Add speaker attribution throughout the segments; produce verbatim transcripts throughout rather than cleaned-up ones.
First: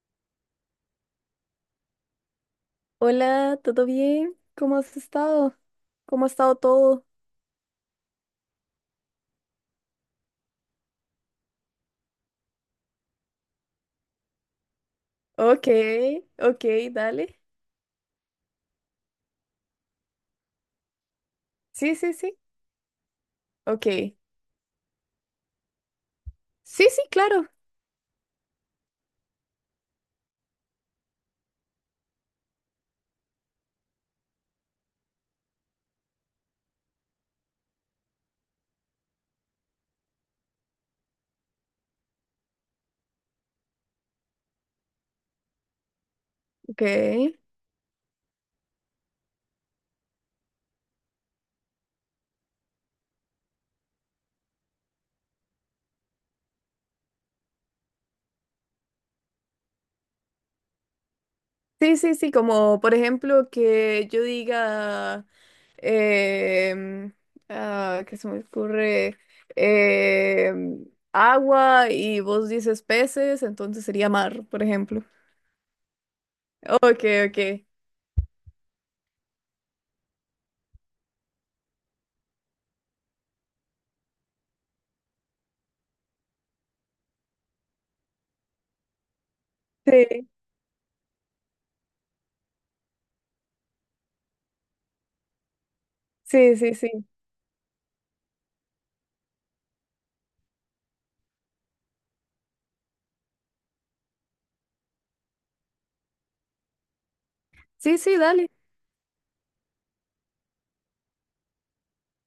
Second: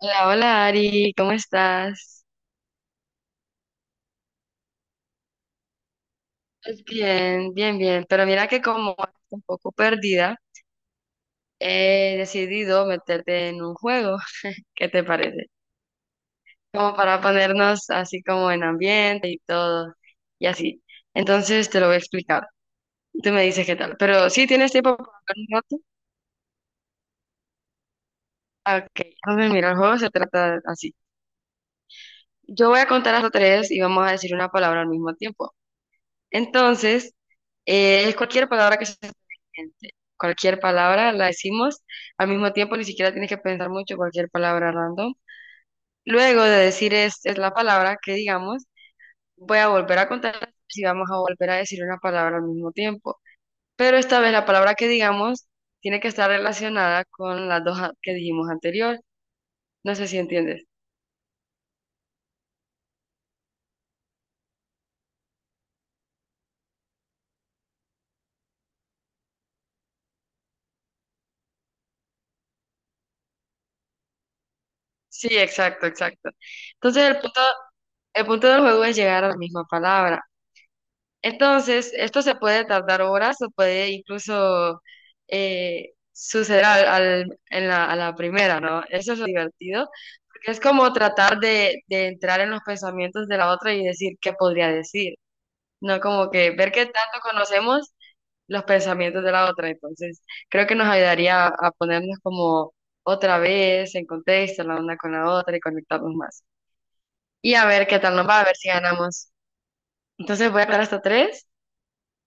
Speaker 1: Hola, hola Ari, ¿cómo estás?
Speaker 2: Hola, ¿todo bien? ¿Cómo has estado? ¿Cómo ha estado
Speaker 1: Pues
Speaker 2: todo?
Speaker 1: bien, bien, bien. Pero mira que como estoy un poco perdida, he decidido meterte en un juego. ¿Qué te parece?
Speaker 2: Ok, ok,
Speaker 1: Como para
Speaker 2: dale.
Speaker 1: ponernos así como en ambiente y todo, y así. Entonces te lo
Speaker 2: Sí,
Speaker 1: voy a
Speaker 2: sí, sí.
Speaker 1: explicar. Tú me dices qué tal.
Speaker 2: Ok.
Speaker 1: Pero sí tienes tiempo para hablar un rato.
Speaker 2: Sí, sí, claro.
Speaker 1: Ah, ok, entonces mira, el juego se trata así. Yo voy a contar hasta tres y vamos a decir una palabra al mismo tiempo. Entonces, eh, es cualquier palabra que se te venga a la mente. Cualquier palabra la decimos. Al mismo tiempo, ni siquiera tienes que pensar mucho cualquier palabra random. Luego de
Speaker 2: Ok.
Speaker 1: decir es, es la palabra que digamos, voy a volver a contar si vamos a volver a decir una palabra al mismo tiempo. Pero esta vez la palabra que digamos tiene que estar relacionada con las dos a- que dijimos anterior. No sé si entiendes.
Speaker 2: Sí, sí, sí, como por ejemplo que yo diga, em, ah, ¿qué se me ocurre? Em, agua y vos dices peces, entonces sería mar, por ejemplo.
Speaker 1: Sí, exacto, exacto. Entonces,
Speaker 2: Ok,
Speaker 1: el
Speaker 2: ok.
Speaker 1: punto, el punto del juego es llegar a la misma palabra. Entonces, esto se puede tardar horas o puede incluso eh, suceder al, al- en la, a la primera, ¿no? Eso es lo divertido,
Speaker 2: Sí,
Speaker 1: porque es como tratar de, de entrar en los pensamientos de la otra y decir qué podría decir, ¿no? Como que
Speaker 2: sí,
Speaker 1: ver
Speaker 2: sí,
Speaker 1: qué
Speaker 2: sí.
Speaker 1: tanto conocemos los pensamientos de la otra. Entonces, creo que nos ayudaría a ponernos como otra vez en contexto la una con la otra y conectarnos más. Y a ver
Speaker 2: Sí,
Speaker 1: qué tal
Speaker 2: sí,
Speaker 1: nos va, a
Speaker 2: dale.
Speaker 1: ver si ganamos. Entonces, voy a dar hasta tres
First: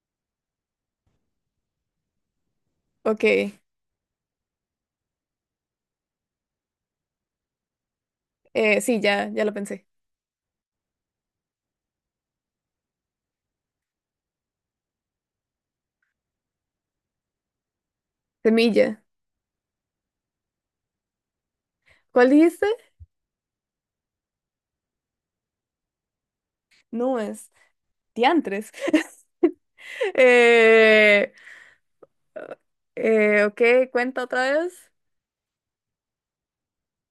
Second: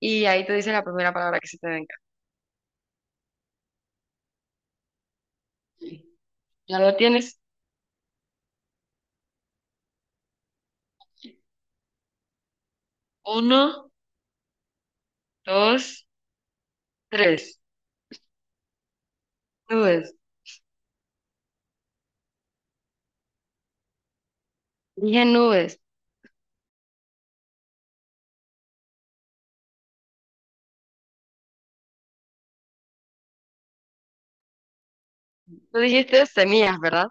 Speaker 1: y ahí te dice la primera palabra que se te venga.
Speaker 2: Ok,
Speaker 1: Ya lo tienes.
Speaker 2: eh, sí, ya, ya lo pensé.
Speaker 1: Uno, dos, tres.
Speaker 2: Semilla.
Speaker 1: Nubes.
Speaker 2: ¿Cuál dijiste?
Speaker 1: Dije nubes.
Speaker 2: No es. Diantres. Eh, eh, ok, cuenta otra vez.
Speaker 1: Tú dijiste semillas, ¿verdad?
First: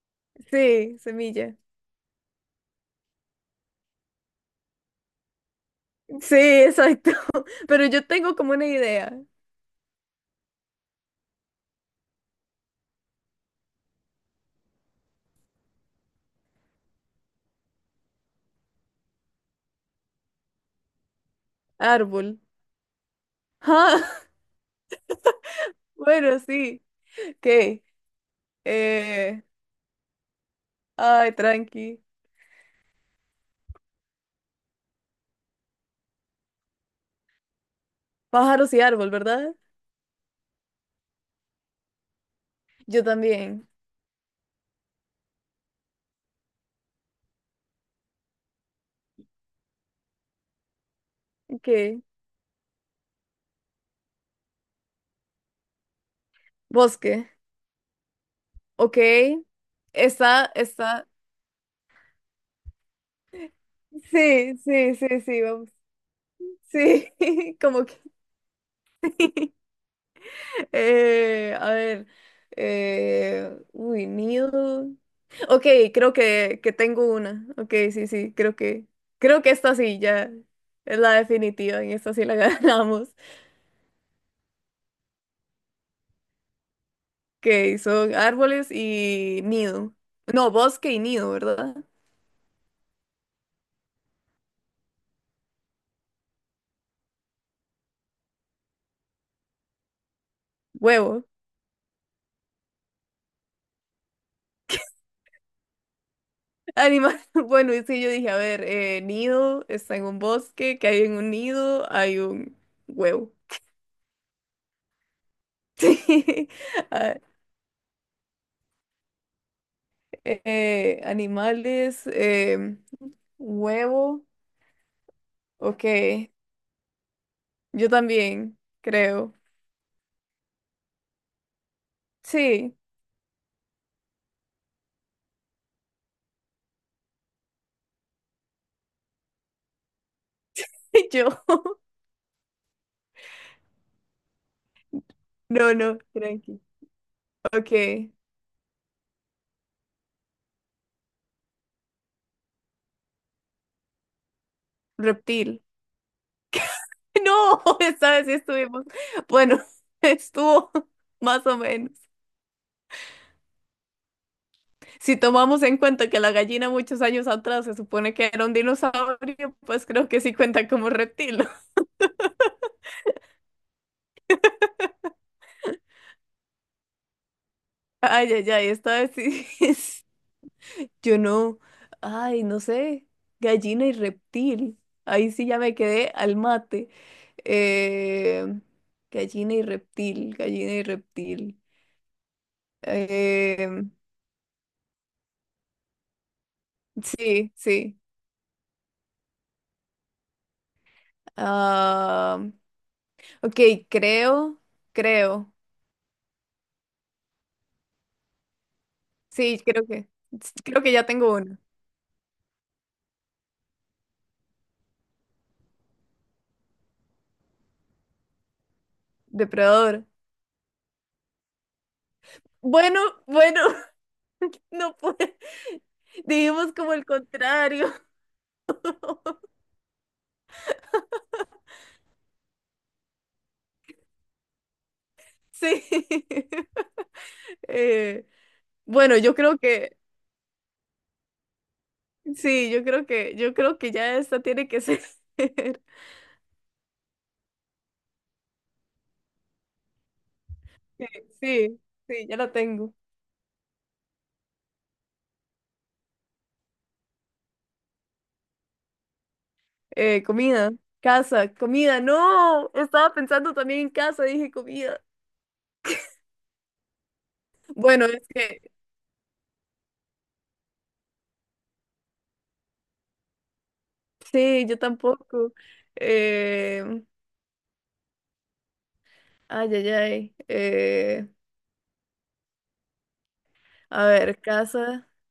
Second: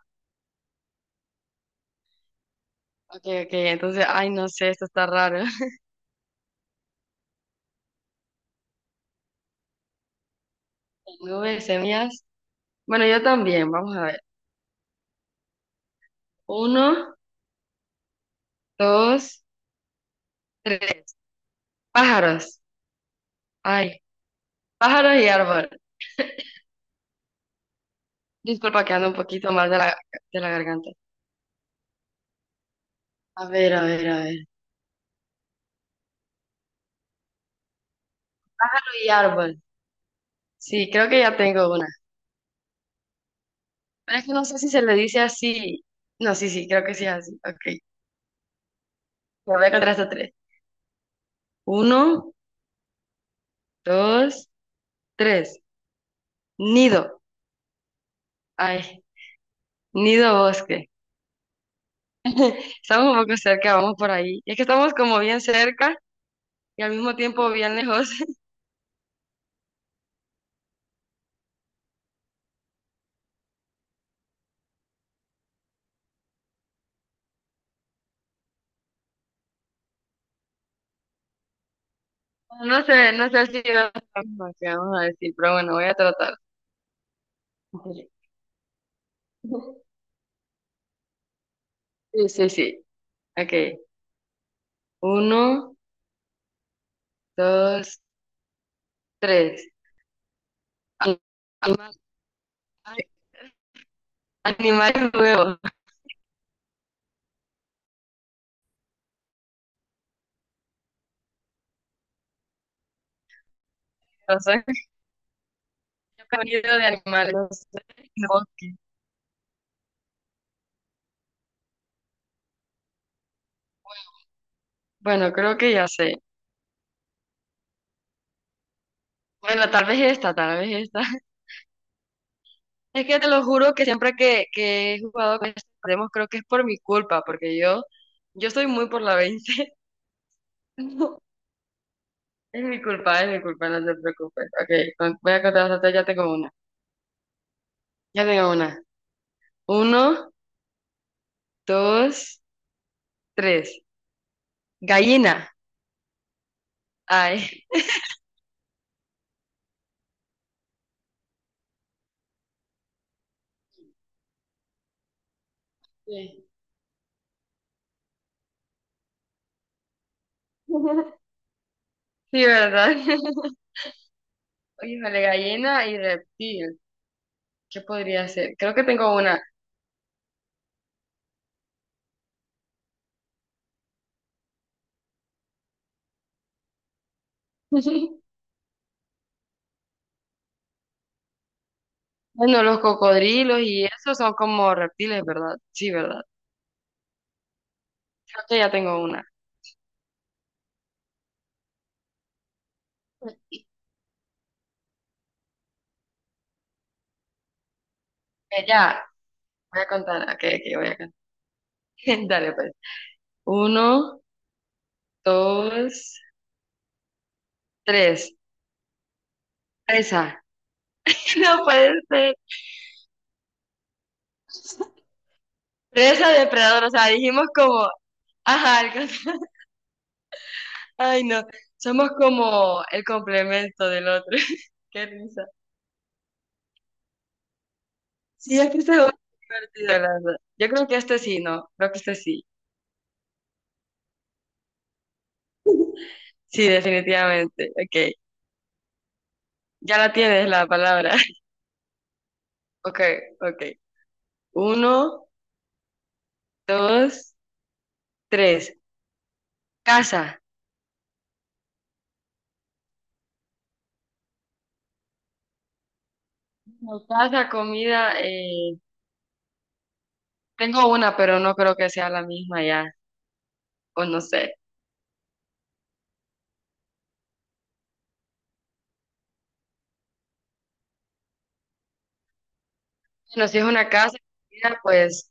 Speaker 2: Sí, semilla.
Speaker 1: Ok, ok, entonces, ay, no sé, esto está raro.
Speaker 2: Sí, exacto. Pero yo tengo como una idea.
Speaker 1: Nubes, semillas. Bueno, yo también, vamos a ver. Uno, dos, tres.
Speaker 2: Árbol.
Speaker 1: Pájaros. Ay,
Speaker 2: Ah,
Speaker 1: pájaros y árbol.
Speaker 2: bueno, sí. Ok.
Speaker 1: Disculpa que ando un
Speaker 2: Eh,
Speaker 1: poquito mal de la, de la garganta.
Speaker 2: ay, tranqui.
Speaker 1: A ver, a ver, a ver.
Speaker 2: Pájaros y
Speaker 1: Pájaro y
Speaker 2: árbol, ¿verdad?
Speaker 1: árbol. Sí, creo que ya tengo una.
Speaker 2: Yo también.
Speaker 1: Es que no sé si se le dice así. No, sí, sí, creo que sí es así. Ok. Me voy a contar hasta tres.
Speaker 2: Ok.
Speaker 1: Uno, dos, tres. Nido.
Speaker 2: Bosque. Ok.
Speaker 1: Ay, nido
Speaker 2: Está,
Speaker 1: bosque.
Speaker 2: está.
Speaker 1: Estamos un poco cerca, vamos por ahí. Es
Speaker 2: Sí,
Speaker 1: que estamos
Speaker 2: sí,
Speaker 1: como
Speaker 2: sí,
Speaker 1: bien
Speaker 2: sí, vamos.
Speaker 1: cerca y al
Speaker 2: Sí,
Speaker 1: mismo tiempo bien
Speaker 2: como que.
Speaker 1: lejos.
Speaker 2: Eh, a ver, eh, uy, nido. Ok, creo que, que tengo una. Ok, sí, sí, creo que, creo que esta sí ya es la definitiva, en esta sí la
Speaker 1: No sé,
Speaker 2: ganamos.
Speaker 1: no sé si va a ser la misma que vamos a decir, pero bueno, voy a tratar.
Speaker 2: Que son árboles y nido. No, bosque y nido, ¿verdad?
Speaker 1: Sí, sí, sí. Ok. Uno, dos, tres.
Speaker 2: Huevo.
Speaker 1: Animal, animal y huevo.
Speaker 2: Animal. Bueno, y sí, yo dije, a ver, eh, nido está en un bosque, que hay en un nido, hay un huevo. Sí.
Speaker 1: Sonido de
Speaker 2: Ah,
Speaker 1: animales. No. Ok.
Speaker 2: Eh, animales, eh, huevo.
Speaker 1: Bueno, creo que
Speaker 2: Ok,
Speaker 1: ya sé.
Speaker 2: yo también, creo.
Speaker 1: Bueno, tal vez esta, tal vez esta.
Speaker 2: Sí,
Speaker 1: Es que te lo juro que siempre que, que he jugado con estos demos, creo que es por mi culpa, porque yo, yo soy muy por la veinte. No,
Speaker 2: yo.
Speaker 1: es mi culpa, es mi culpa, no te preocupes. Ok, con- voy a contar
Speaker 2: No,
Speaker 1: hasta tres,
Speaker 2: no,
Speaker 1: ya tengo una.
Speaker 2: tranqui. Ok,
Speaker 1: Ya tengo una. Uno, dos, tres. Gallina.
Speaker 2: reptil. No,
Speaker 1: Ay.
Speaker 2: esta vez sí estuvimos. Bueno, estuvo más o menos. Si tomamos en cuenta que la
Speaker 1: Sí,
Speaker 2: gallina muchos años atrás se supone que era un dinosaurio, pues creo que sí cuenta como reptil.
Speaker 1: sí, ¿verdad? Híjole, gallina y reptil. ¿Qué podría
Speaker 2: Ay, ay,
Speaker 1: ser?
Speaker 2: ay,
Speaker 1: Creo que
Speaker 2: esta vez
Speaker 1: tengo una.
Speaker 2: sí. Yo no, ay, no sé, gallina y reptil. Ahí sí ya me quedé al mate. Eh, gallina y reptil, gallina y reptil.
Speaker 1: Bueno, los cocodrilos
Speaker 2: Eh,
Speaker 1: y eso son como reptiles, ¿verdad? Sí, ¿verdad?
Speaker 2: sí, sí.
Speaker 1: Creo que ya tengo una.
Speaker 2: Ah, ok, creo, creo.
Speaker 1: Eh, ya,
Speaker 2: Sí,
Speaker 1: voy
Speaker 2: creo
Speaker 1: a
Speaker 2: que,
Speaker 1: contar. Ok, ok,
Speaker 2: creo
Speaker 1: voy
Speaker 2: que
Speaker 1: a
Speaker 2: ya
Speaker 1: contar.
Speaker 2: tengo uno.
Speaker 1: Dale, pues. Uno, dos, tres.
Speaker 2: Depredador.
Speaker 1: Presa. No puede ser.
Speaker 2: Bueno, bueno, no puedo.
Speaker 1: Presa
Speaker 2: Dijimos
Speaker 1: depredador. O
Speaker 2: como el
Speaker 1: sea, dijimos como,
Speaker 2: contrario.
Speaker 1: ajá, el con- ay no, somos como el complemento del otro. Qué risa.
Speaker 2: Sí. Eh,
Speaker 1: Sí, es que este juego es
Speaker 2: bueno, yo creo
Speaker 1: divertido,
Speaker 2: que
Speaker 1: la verdad. Yo creo que este sí, ¿no? Creo que este sí.
Speaker 2: sí, yo creo que, yo creo que ya esta tiene que ser.
Speaker 1: Sí, definitivamente. Ok. Ya la tienes la
Speaker 2: Sí,
Speaker 1: palabra.
Speaker 2: sí, sí, ya la tengo.
Speaker 1: Ok, ok. Uno, dos, tres.
Speaker 2: Eh,
Speaker 1: Casa.
Speaker 2: comida, casa, comida, no, estaba pensando también en casa, dije comida.
Speaker 1: No, casa,
Speaker 2: Bueno,
Speaker 1: comida.
Speaker 2: es que
Speaker 1: Eh, tengo una, pero no creo que sea la misma ya. O no sé.
Speaker 2: sí, yo tampoco. Eh, ay, ay, ay. Eh,
Speaker 1: Bueno, si es una
Speaker 2: a
Speaker 1: casa,
Speaker 2: ver,
Speaker 1: comida,
Speaker 2: casa,
Speaker 1: pues,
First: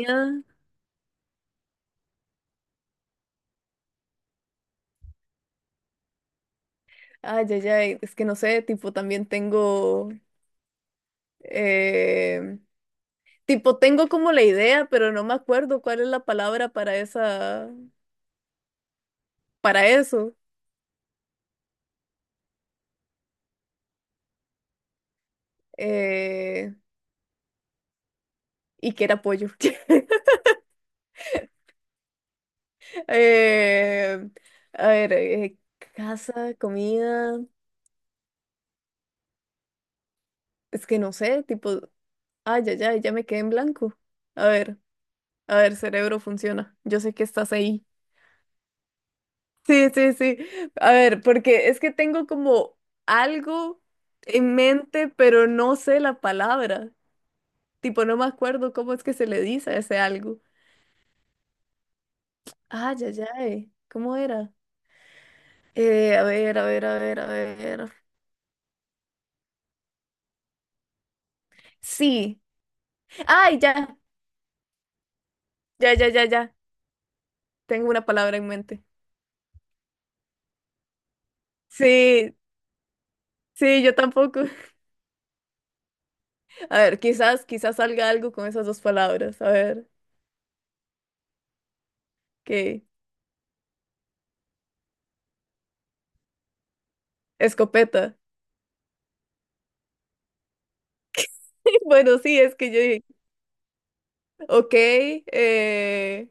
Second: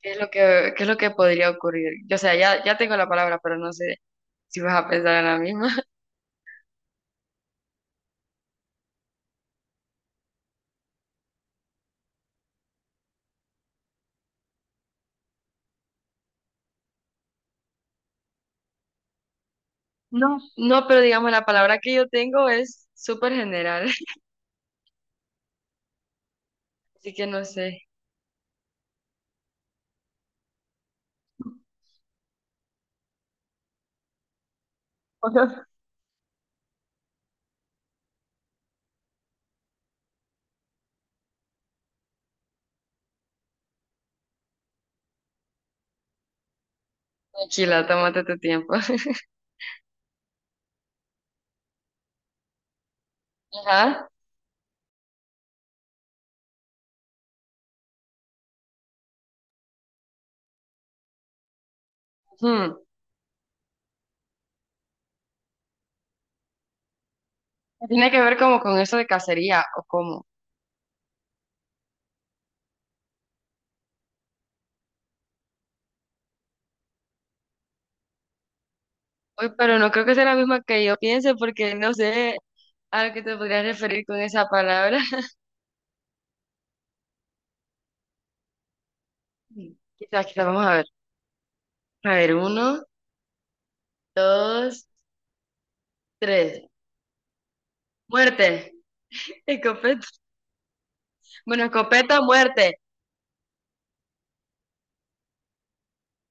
Speaker 1: ¿qué es lo que, ¿qué es lo que podría ocurrir? Yo, o sea, ya, ya tengo la palabra, pero no sé si vas a pensar en la misma.
Speaker 2: ay, ay, ay, es que no sé, tipo también tengo, eh, tipo tengo como la idea, pero no me acuerdo cuál es la palabra para esa. Para eso
Speaker 1: No, no, pero digamos, la palabra que yo tengo es súper general.
Speaker 2: eh,
Speaker 1: Así que no sé.
Speaker 2: y que era pollo. Eh, a ver, eh, casa, comida, es que no sé, tipo, ay, ya, ya, ya me quedé en blanco. A ver, a ver, cerebro funciona. Yo sé que estás
Speaker 1: Tranquila,
Speaker 2: ahí.
Speaker 1: tómate tu tiempo.
Speaker 2: Sí, sí, sí. A ver, porque es que tengo como algo
Speaker 1: Ajá.
Speaker 2: en mente, pero no sé la palabra. Tipo, no me acuerdo cómo es que se le dice a ese algo.
Speaker 1: Ujú.
Speaker 2: Ay, ya, ya, ¿cómo era? Eh, a ver, a ver, a ver, a ver.
Speaker 1: Tiene que ver como con eso de cacería o cómo.
Speaker 2: Sí. Ay, ya, ya, ya, ya, ya. Tengo una palabra en mente.
Speaker 1: Uy, pero no creo que sea la misma que yo piense porque no
Speaker 2: Sí,
Speaker 1: sé a qué te podrías
Speaker 2: sí, yo
Speaker 1: referir con
Speaker 2: tampoco.
Speaker 1: esa palabra.
Speaker 2: A ver, quizás, quizás salga algo con esas dos palabras. A ver,
Speaker 1: Quizás, quizás, vamos a ver. A ver,
Speaker 2: ¿qué?
Speaker 1: uno, dos, tres.
Speaker 2: Escopeta.
Speaker 1: Muerte. Escopeta. Bueno,
Speaker 2: Bueno,
Speaker 1: escopeta,
Speaker 2: sí, es que
Speaker 1: muerte.
Speaker 2: yo dije, ok, eh,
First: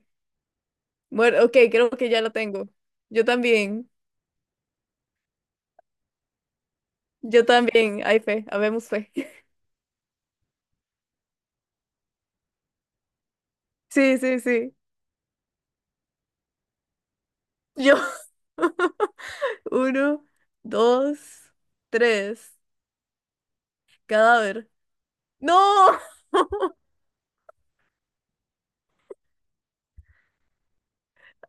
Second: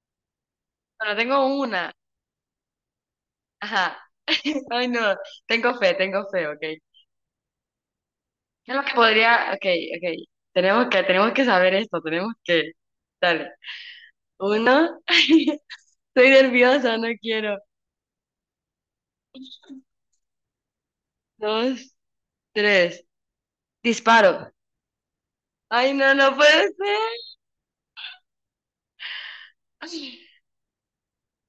Speaker 1: Bueno,
Speaker 2: bueno,
Speaker 1: tengo
Speaker 2: ok, creo
Speaker 1: una.
Speaker 2: que ya lo tengo. Yo también,
Speaker 1: Ajá. Ay, no. Tengo fe, tengo fe, ok. ¿Qué
Speaker 2: yo también, hay fe,
Speaker 1: es lo
Speaker 2: habemos
Speaker 1: que
Speaker 2: fe.
Speaker 1: podría? Ok, ok. Tenemos que, tenemos que saber esto, tenemos que. Dale.
Speaker 2: Sí, sí, sí.
Speaker 1: Uno. Estoy nerviosa, no quiero.
Speaker 2: Yo, uno, dos,
Speaker 1: Dos.
Speaker 2: tres,
Speaker 1: Tres, disparo.
Speaker 2: cadáver.
Speaker 1: Ay,
Speaker 2: ¡No!
Speaker 1: no, no puede ser. Ay,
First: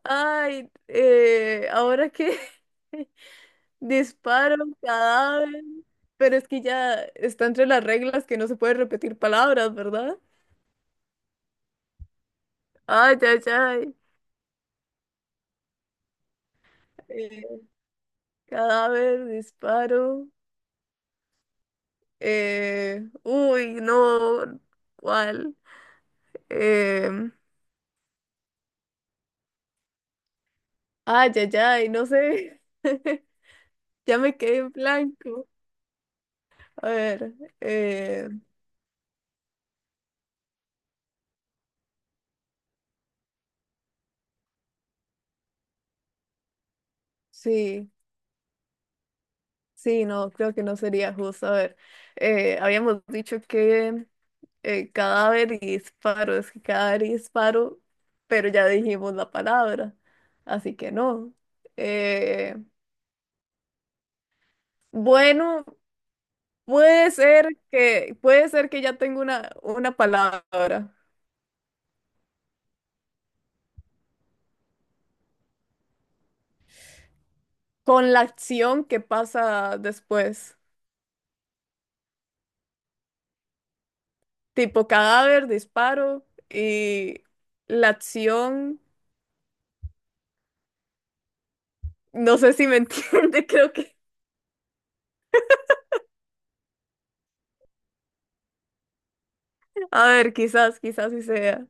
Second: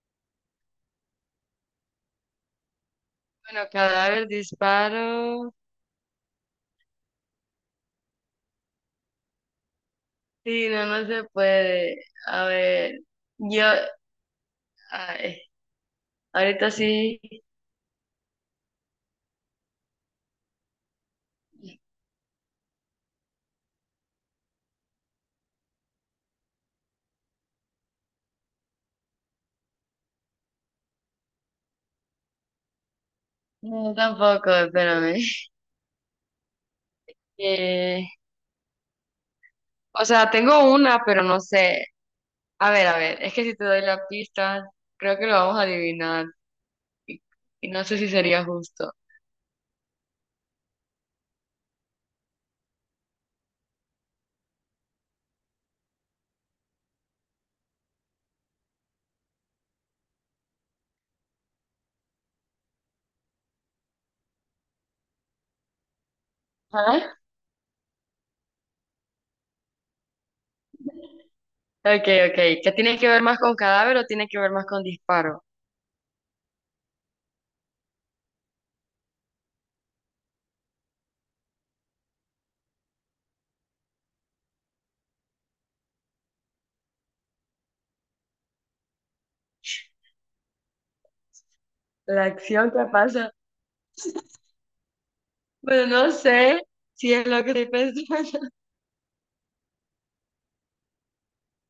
Speaker 2: Ay, eh, ahora que
Speaker 1: bueno, cadáver,
Speaker 2: disparo
Speaker 1: disparo.
Speaker 2: cadáver, pero es que ya está entre las reglas que no se puede repetir palabras, ¿verdad?
Speaker 1: Sí, no, no se puede. A ver,
Speaker 2: Ay, ay,
Speaker 1: yo,
Speaker 2: ay.
Speaker 1: ay, ahorita sí.
Speaker 2: Eh, cadáver, disparo. eh, uy, no, ¿cuál? Eh, ay, ay, ay, no sé.
Speaker 1: No,
Speaker 2: Ya me
Speaker 1: tampoco,
Speaker 2: quedé en
Speaker 1: espérame.
Speaker 2: blanco. A ver,
Speaker 1: Eh,
Speaker 2: eh,
Speaker 1: o sea, tengo una, pero no sé. A ver, a ver, es que si te doy la pista, creo que lo vamos a adivinar. Y, y no
Speaker 2: sí,
Speaker 1: sé si sería justo.
Speaker 2: sí, no, creo que no sería justo. A ver, eh, habíamos dicho que eh, cadáver y disparo, es que cadáver y disparo, pero ya dijimos la palabra, así que no. Eh, bueno, puede
Speaker 1: Ajá.
Speaker 2: ser que, puede ser que ya tengo una, una palabra
Speaker 1: Ok, ok. ¿Qué tiene que ver más con cadáver o tiene que ver más con disparo?
Speaker 2: con la acción que pasa después, tipo cadáver, disparo y la acción,
Speaker 1: La
Speaker 2: no sé si
Speaker 1: acción
Speaker 2: me
Speaker 1: que pasa.
Speaker 2: entiende, creo que,
Speaker 1: Bueno, no sé si es lo que estoy pensando,
Speaker 2: a ver, quizás, quizás sí sea,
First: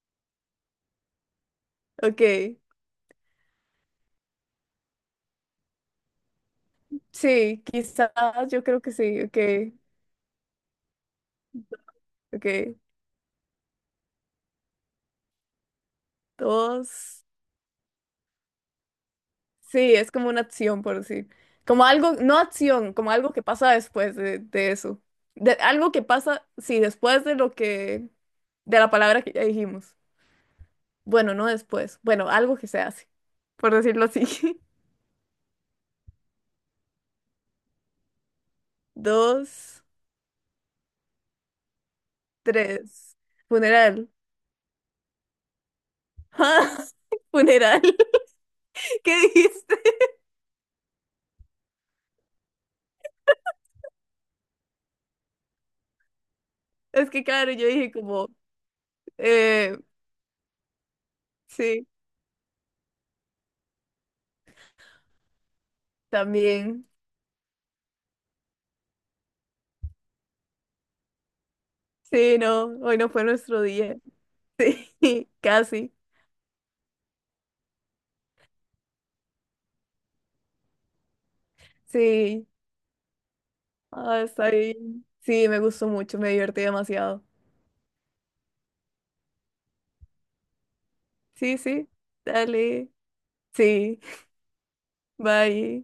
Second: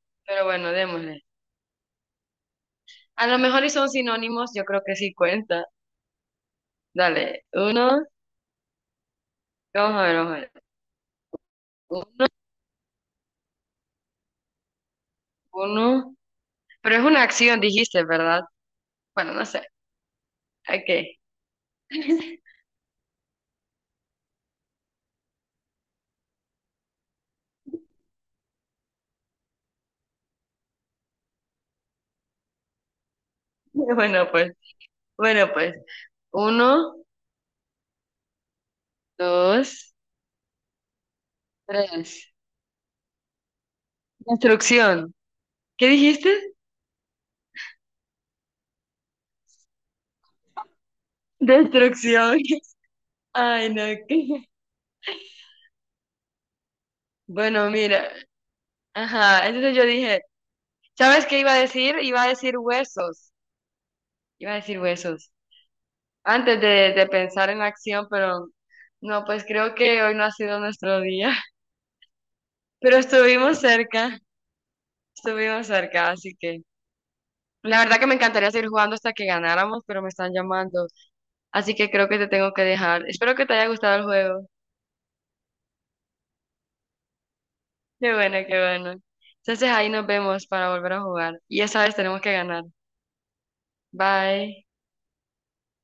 Speaker 1: pero bueno, démosle.
Speaker 2: ok.
Speaker 1: A lo mejor y son sinónimos, yo creo que sí cuenta. Dale,
Speaker 2: Sí,
Speaker 1: uno,
Speaker 2: quizás, yo creo que sí, ok,
Speaker 1: vamos a ver, vamos a ver. Un-
Speaker 2: ok.
Speaker 1: Uno, pero es una
Speaker 2: Dos.
Speaker 1: acción, dijiste, ¿verdad? Bueno, no sé.
Speaker 2: Sí, es como una acción,
Speaker 1: Ok.
Speaker 2: por decir. Como algo, no acción, como algo que pasa después de, de eso. De, algo que pasa, sí, después de lo que, de la palabra que ya dijimos. Bueno, no después. Bueno, algo que se hace, por decirlo
Speaker 1: Bueno, pues,
Speaker 2: así.
Speaker 1: bueno, pues. Uno,
Speaker 2: Dos,
Speaker 1: dos, tres.
Speaker 2: tres. Funeral.
Speaker 1: Destrucción. ¿Qué dijiste?
Speaker 2: Funeral. ¿Qué dijiste?
Speaker 1: Destrucción. Ay, no, qué.
Speaker 2: Es que claro, yo
Speaker 1: Bueno,
Speaker 2: dije
Speaker 1: mira.
Speaker 2: como,
Speaker 1: Ajá, entonces
Speaker 2: eh,
Speaker 1: yo dije, ¿sabes qué iba a
Speaker 2: sí,
Speaker 1: decir? Iba a decir huesos. Iba a decir huesos. Antes
Speaker 2: también.
Speaker 1: de, de pensar en acción, pero no, pues creo que hoy no ha sido nuestro día.
Speaker 2: Sí, no, hoy
Speaker 1: Pero
Speaker 2: no fue
Speaker 1: estuvimos
Speaker 2: nuestro día.
Speaker 1: cerca,
Speaker 2: Sí,
Speaker 1: estuvimos
Speaker 2: casi.
Speaker 1: cerca, así que la verdad que me encantaría seguir jugando hasta que ganáramos, pero me están llamando. Así que creo que te
Speaker 2: Sí,
Speaker 1: tengo que dejar. Espero que te haya gustado el
Speaker 2: ah,
Speaker 1: juego.
Speaker 2: está bien. Sí, me gustó mucho, me divertí demasiado.
Speaker 1: Qué bueno, qué bueno. Entonces ahí nos vemos para volver a jugar.
Speaker 2: Sí,
Speaker 1: Y esa
Speaker 2: sí,
Speaker 1: vez tenemos que ganar.
Speaker 2: dale. Sí,
Speaker 1: Bye.
Speaker 2: bye.